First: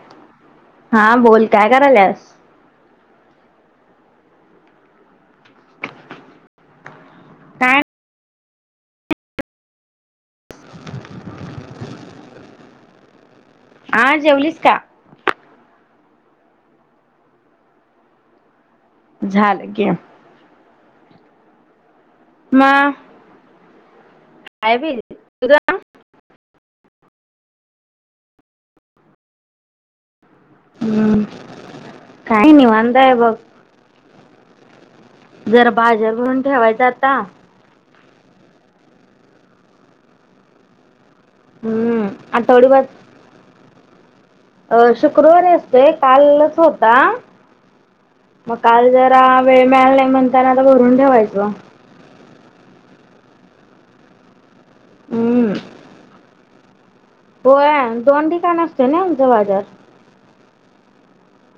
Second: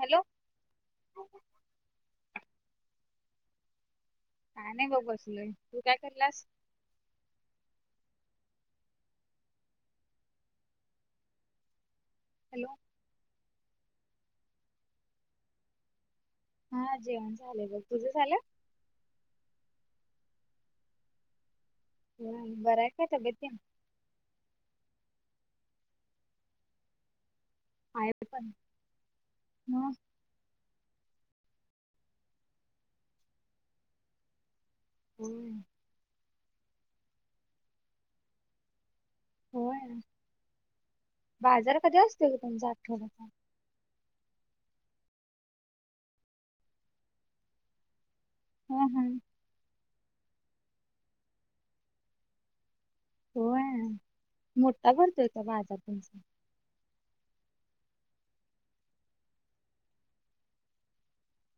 Hello. हा बोल काय करायल्यास. काय नाही बगं बसलोय. तू काय कराल्यास? काय हॅलो. हा जेवलीस का? हा जेवण झालय बघ. तुझं झाल? झालं घे. हम बराय काय तब्बेत तेन. हाय बाई तुजं. आहेत पण म. हम्म काय नाही निवांत आहे बगं. होय जरा बाजार भरून. ठेवायच आता. होय. बाजार कधी हम्म असतो गं तुमचा आठवडीभर आठवड्याचा? अ शुक्रवारी असतोय. कालच होता. मग हं काल हं जरा वेळ मिळाला नाही. म्हणताना आता भरून ठेवायच. व्हय. मोठा भरतोय का हम्म बाजार तुमचा. होय अ दोन ठिकाण असतय ना आमचा बाजार.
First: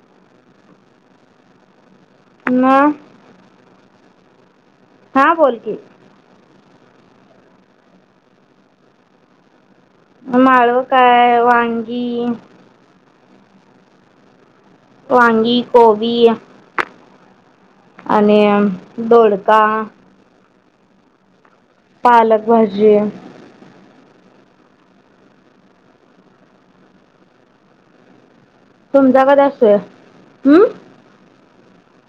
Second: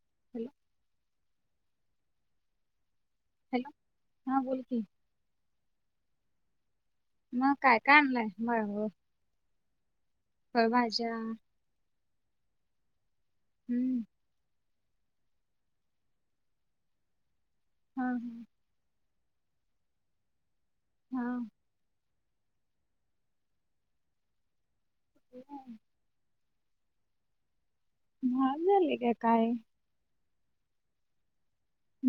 [inaudible] म. हॅलो हा बोल की. हा बोल की. मग काय का आणलाय माळव. माळव काय वांग हिंग हम्म वांगी गोबी हा आणि अ दोडका हा पालक भाजी [inaudible] महाग झाले का तुमचा कधी काय असतोय हम्म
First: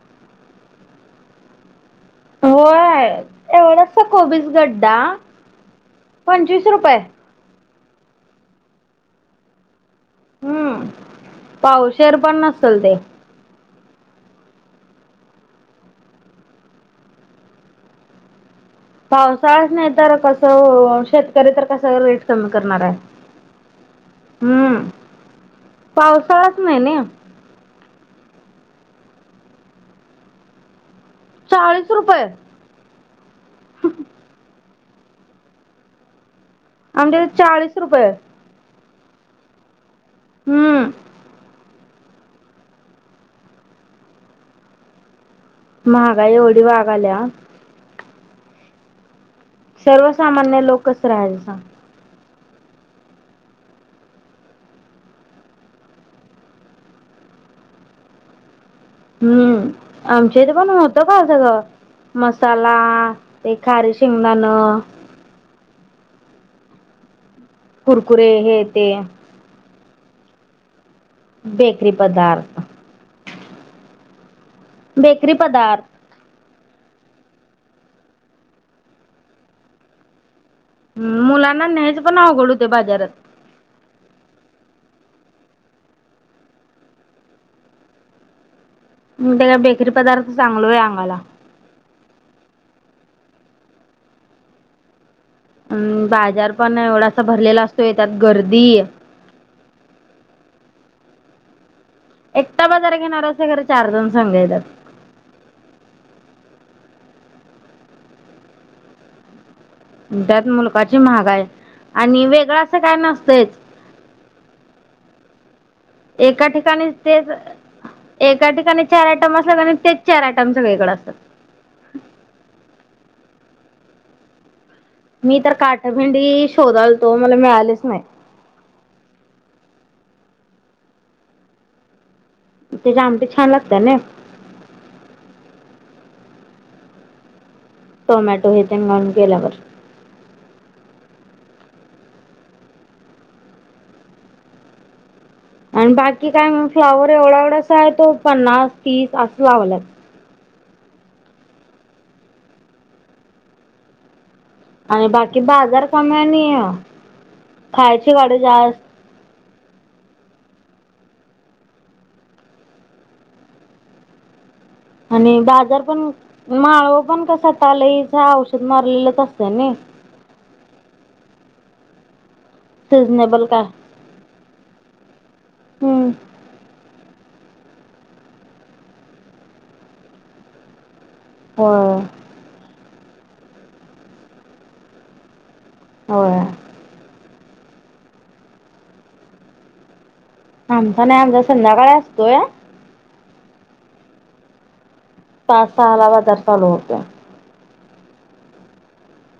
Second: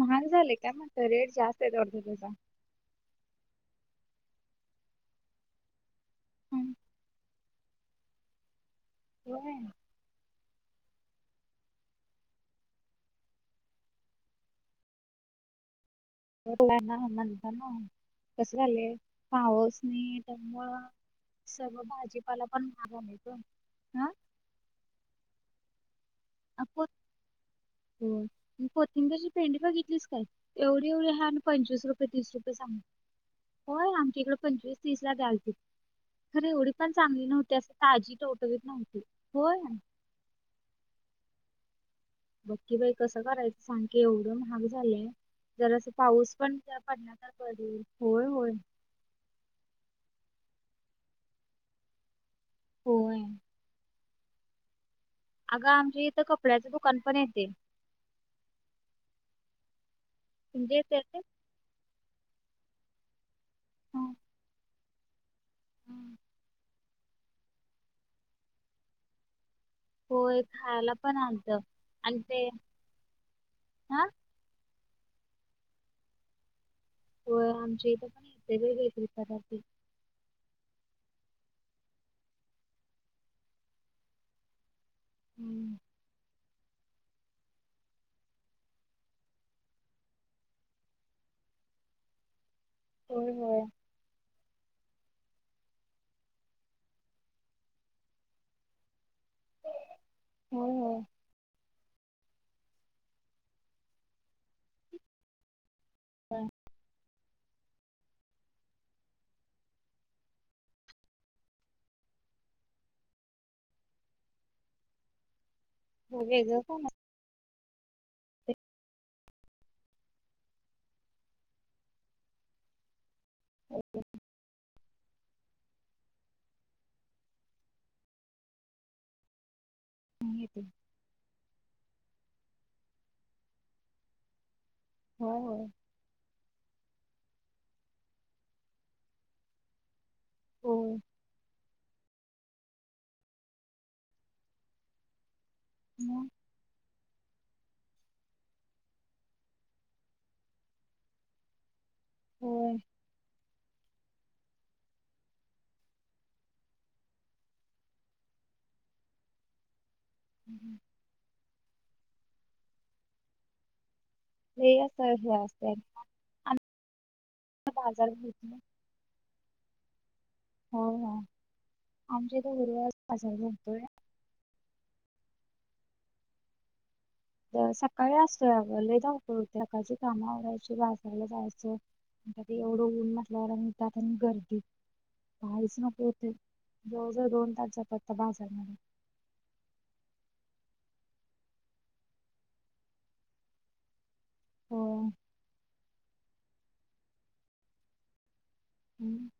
महाग झालय की काय म रेट जास्त आहे होय एवढंस कोबीज गडडा पंचवीस हं रुपये होय हम्म पावशेर पण नसल ते ना म्हणता ना पावसाळच नाही तर कसं शेतकरी तर सर्व कस रेट भाजीपाला कमी पण करणार महाग आहे झालाय गं. हा हम्म पावसाळाच नाहीनी हो कोथिंगरची पेंडी बघितलीच काय एवढी एवढी हाय आणि पंचवीस रुपये तीस रुपये सांगत्यात व्हय आमच्या इकडे पंचवीस रूपये तिसला द्यालतीत खर एवढी पण चांगली आमच्याकडे नव्हती असं चाळीस रुपये ताजी टोटवीत नव्हती होय हम्म बक्की बाई कसं करायचं सांग क एवढं महाग झालंय जर अस महागाई पाऊस पण एवढी वागाल्या पडन्यासारक पाहिजे कि होय होय सर्वसामान्य लोकच कस राहाच सांग होय अगं आमच्या इथं कपड्याच दुकान पण येतेय हम्म आमच्या इथ पण होत का येतंय? स मसाला प्ला ते खारीे हा शेंगदाणं हा. कुरकुरे हे ते होय खयला बेकरी पदार्थ आ बेकरी पदार्थ व्हय आमच्या इथं पण येतय बाई बेकरी पदार्थ हम् मुलांना व्हायचं पण अवघड होतय बाजारात हम्म म बेकरी पदार्थ चांगल व्हय आंगाला होय होय अं बाजार पण एवढासा भरलेला असतोय त्यात गर्दी होय होय एकटा बाजार घेणार असंतय खर चार जण संग येत्यात काय त्यात मुलकाची महागाई आणि वेगळं असं काय नसतयच होय एका वेगळं कोण ठिकाणी तेच एका असते ठिकाणी चार आयटम असल कणी तेच चार आयटम सगळीकडं असत्यात मी तर काठभिंडी शोधालतो मला मिळालीच नाही हं येते तेची आमटी छान लागत्या नई व्हय व्हय टोमॅटो हे तेन घालून केेल्यावर होय आणि मग बाकी काय म फ्लाॅवर एवढा एवढासा आय तो पन्नास तीस असं लावल्यात होय आणि बाकी बाजार कमी आणी खायची गाडे जास्त [inaudible] लई अस हे आणि असतय बाजार पण माळवं पण कस आता बाजार लईच भरतो औषध मारलेलंच असतय त्यांनी होय होय आमचे [inaudible] सिजनेबल काय हम्म सकाळी असतोय आग लय धावपळ होतंय, सकाळची काम आवरायची कशाला जायायच होय घरी येवढं ऊ ऊन म्हटल्यावर त्यात आणि गर्दी काहीच नको होतंय होय. जाऊदे दोन आजच्या पुरता बाजार म्हणे आमचा नाही, आमचा संध्याकाळी असतोय होय पाच सहाला बाजार चालू होतोय हम्म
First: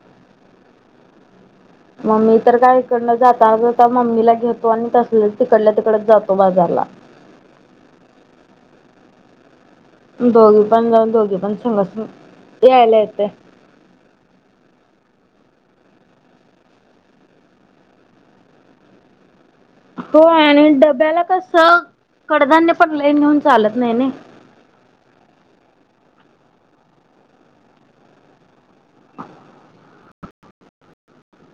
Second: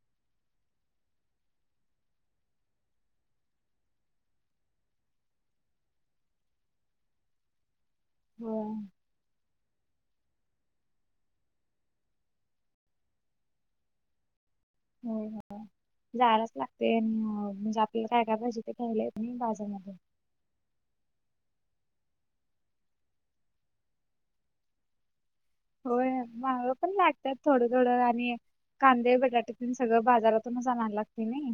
म मी तर काय इकडनं जाता जाता मम्मीला घेतो. आणि तसचं तिकडल्या तिकडं जातो बाजारला. होय दोघी पण जाऊन दोघी, पण संघच यायला येतंय होय होय जायायलाच लागतंय, आणि म्हणजे आपल्याला काय काय पाहिजे ते घ्यायला येतंय बाजारला- हो आणि डब्याला कसं- कडधान्य पण लय नेऊन चालत नाही नई- होय माळव पण लागतात, थोडं थोडं आणि कांदे, बटाटे पण तेन सगळं बाजारातून अनायला लागते नाही,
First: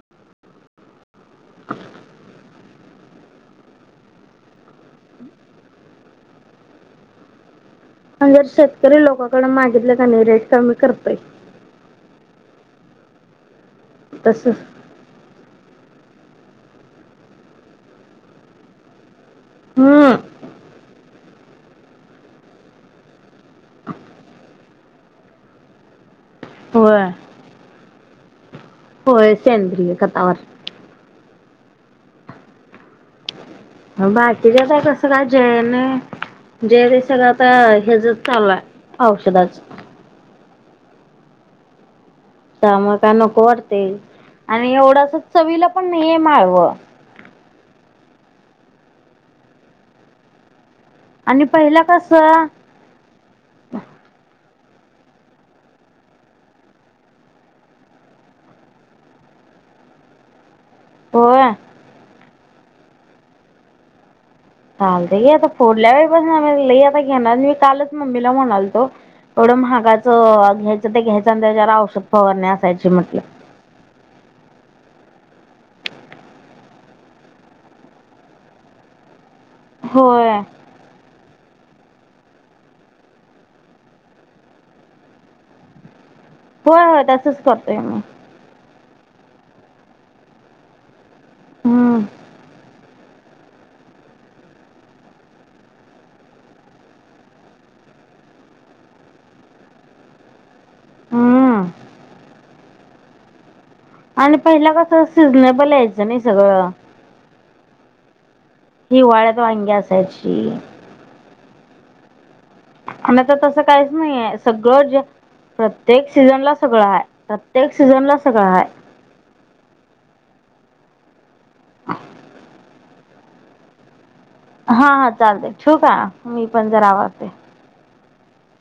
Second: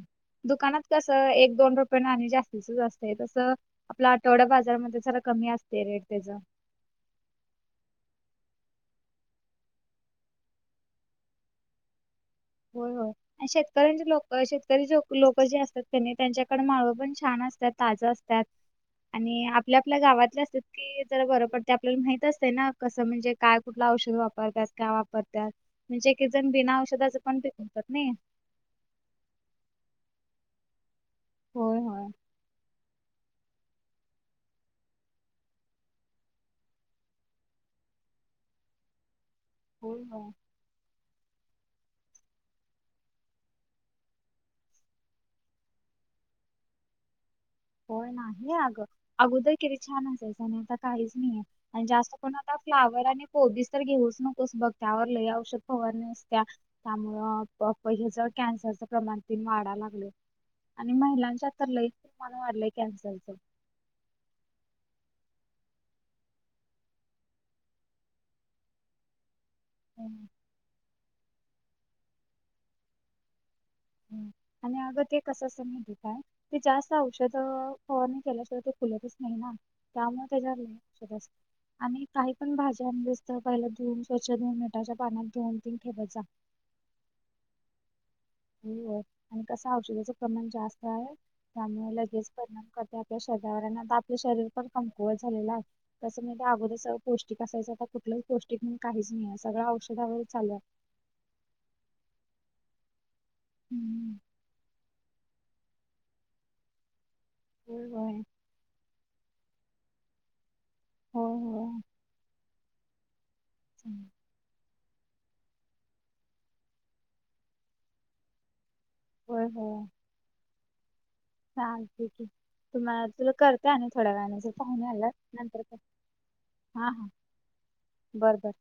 दुकानात कसं एक, दोन रुपय आणि जास्तीच जास्त असतं, तसं आपला आठवडा बाजारमध्ये जरा कमी असते रेट त्याज. म्हणजे शेतकरी लोकांकडे मागितले कने रेट कमी करतयं. होय होय आणि शेतकरी- शेतकऱ्यांची लोक तसं. शेतकरी लोक जे असतात- तर तेनी त्यांच्याकडं माळव पण छान असतात ताज असतात आणि आपल्या आपल्या हम्म गावातले असतात की जरा बरं पडते आपल्याला माहित असते ना, कसं म्हणजे काय कुठलं औषध वापरत काय वापरत म्हणजे एकेकजण बिन होय औषधच पण होत नाही होय सेंद्रीय खतावर होय होय बाकीच आता कसं काय जळन, जे ते आता हचच चालू आहे औषधाच- होय नंबर. त्यामुळं काय नको वाटते, आणि एवढं असं चवीला पण नाहीर माळव- होय ना गं अगोदर किती छान असायचं नाही का- काहीच नाही पहिला आणि जास्त पण कसं आता फ्लावर आणि कोबीज तर घेऊच नकोस बघ- त्यावर लय औषध फवारणी असतेया, त्यामुळं हे कॅन्सरच प्रमाण तेन वाढाय लागलंय. आणि महिलांच्या होय तर लयच- प्रमाण वाढलंय कॅन्सरच. चालतंय घे आता पुढल्या वेळीपासून लय आता घेणार नाही कालच मम्मीला म्हणालतो- येवढं महागाचं घ्यायचं ते घ्यायचं- सध्याजरा औषध फवारणी, असायची म्हटलं- आणि अगं ते कस असतय, माहिती काय ते जास्त औषध फवारणी केल्याशिवाय ते फुलतच नाही ना- त्यामुळं होय तेच्यावर लय औषध असते. आणि काही पण भाज्या आणलेस, तर पहिला धुवून स्वच्छ धुवून मिठाच्या पाण्यात धुवून तेन ठेवत जा- होय होय तसच करतोय मं. [unintelligible] आणि कस औषधाचं प्रमाण जास्त आहे. त्यामुये हम्म लगेच परिणाम करत- ते आपल्या शवर आता आपलं शरीर पण कमकुवत झालेलं आहे तसं म्हणजे अगोदस पौष्टिक असायचं आता कुठलं पौष्टिक म्हणून काहीच नाही सगळ्या औषधावर चालूय- हम्म. [inaudible] -. आणि पहिला कसं सिडनेबल यायचं नाही सगळं- होय होय. ही वाळ्यातंदो हंग्या असयचीशी- होय होय आण- तसं काहीच चालेल नाहीेयं सग- गर्ज प्रत्येक सीझन ला सगळं हाय प्रत्येक सीझन ला सगळं हाय- होयं होयं. चालते की तुम अ तुला करतेय ना? हा हा चालते ठेऊ का? मी पण जरा हा हा आवरते. बरं बर.